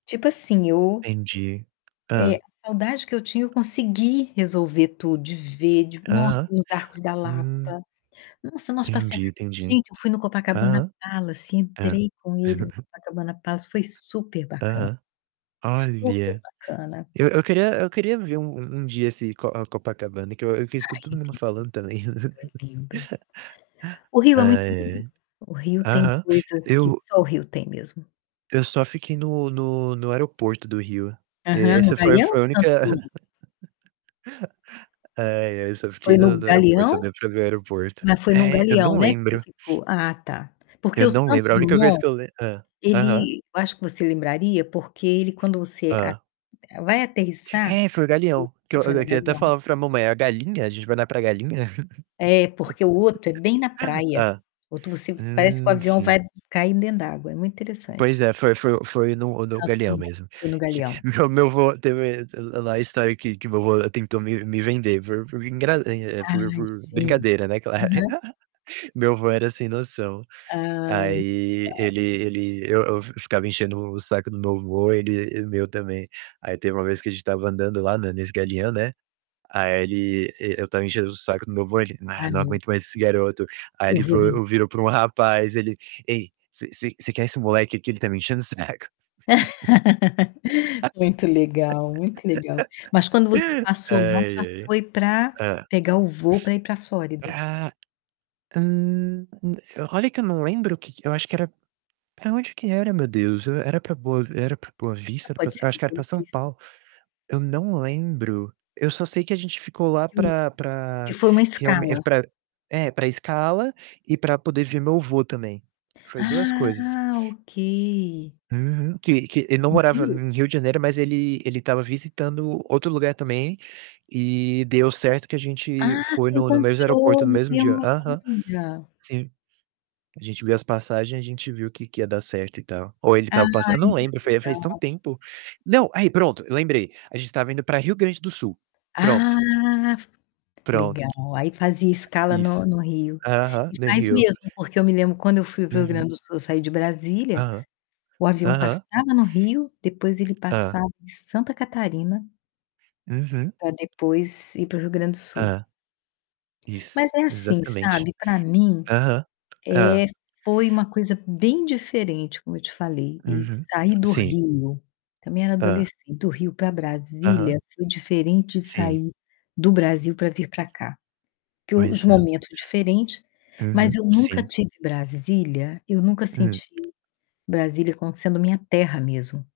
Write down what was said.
Tipo assim, eu Entendi. é, a Hã? saudade que eu tinha eu consegui resolver tudo, de ver, de nossa, Aham. ir nos Arcos da Lapa. Hum. Nossa, nós passeamo Entendi, entendi. gente, eu fui no Copacabana Hã. Palace, É. entrei com ele no Copacabana Palace, foi superbacana, Aham. Olha, superbacana. eu eu queria eu queria ver um um dia esse Co a Copacabana, que eu vi eu escuto todo Ai, mundo lindo. falando também. É lindo. O Rio é muito Ai, lindo. ai. O Rio tem Aham. coisas que Eu só o Rio tem mesmo. Eu só fiquei no no no aeroporto do Rio. E Aham, no essa foi Galeão ou foi a única Santos Dumont? ai, ai, eu só fiquei Foi no no no aeroporto, só Galeão? deu pra ver o aeroporto. Mas foi no É, eu Galeão, não né, que você lembro. ficou? Ah, tá. Porque Eu o não Santos lembro, a única coisa Dumont, que eu le hã, aham. ele eu acho que você lembraria, porque ele quando você a Hã. vai aterrissar É, foi o hum, Galeão, que eu foi eu no queria até Galeão. falar pra mamãe: "A galinha? A gente vai lá pra galinha?" É, porque o outro é bem na praia, Hã. o outro você parece que o Hum, avião sim. vai cair dentro d'água, é muito Pois interessante. é, foi foi foi no no Santos Galeão Dumont, mesmo. foi no Que Galeão. meu meu avô teve lá lá a história que que meu avô tentou me me vender por por engra é, Ah, por por gente. brincadeira, né, claro. Aham. Meu avô era sem noção. Ah Aí [unintelligible] ele ele eu eu fi-ficava enchendo o saco do meu avô, ele e o meu também. Aí teve uma vez que a gente tava andando lá na nesse Galeão, né. Aí ele e eu tava enchendo o saco do meu avô, ele: "Ah, Ai não meu aguento mais Deus. esse garoto". Aí Eu ele vou vender. vo virou para um rapaz, ele: "Ei, você você você quer esse moleque aqui? Ele tá me enchendo o saco". Muito legal, muito legal. Mas quando você passou lá, já Ai, ai. foi pra Hã? pegar o voo pra ir pra Flórida? Pra hum, olha que eu não lembro o que que eu acho que era pra onde que era, meu Deus? Era pra Boa era pra Boa Não, Vista? Era pra pode eu ser acho do que era pra Boa São Vista. Paulo. Eu não lembro. Eu só sei que a gente ficou lá Que o pra que pra foi uma realme escala? pra é, pra escala e pra poder ver meu avô também. Foi 2 coisas. Ah, ok. Uhum. Que que ele não No morava Rio? em Rio de Janeiro, mas ele ele tava visitando outro lugar também e deu certo que a gente Ah, foi se no no mesmo encontrou, aeroporto, no no mesmo dia. [unintelligible] Aham. olha. Sim. A gente viu as passagem, a gente viu que que ia dar certo e tal. Ou ele Ah, tava passando eu não muito lembro, foi há faz tão legal. tempo. Não, aí pronto, lembrei. A gente tava indo pra Rio Grande do Sul. Ah, Pronto. f Pronto. legal, aí fazia escala Isso. no no Rio. Aham, E no faz Rio. mesmo, porque eu me lembro quando eu fui para o Rio Uhum. Grande do Sul, eu saí de Brasília, Aham. o avião Aham. passava no Rio, depois ele Hã. passava em Santa Catarina Uhum. pra depois ir para o Rio Grande do Sul. Hã. Isso, Mas é assim, exatamente. sabe, pra mim, Aham. Hã. eh, foi uma coisa bem diferente, como eu te falei, e Uhum. sair do Sim. Rio, também era Hã. adolescente, do Rio pra Aham. Brasília, foi diferente de Sim. sair do Brasil pra vir pra cá, porque os Pois é. momentos diferentes, mas Uhum, eu nunca sim. tive Brasília, eu nunca Hum. senti Brasília como sendo minha terra mesmo.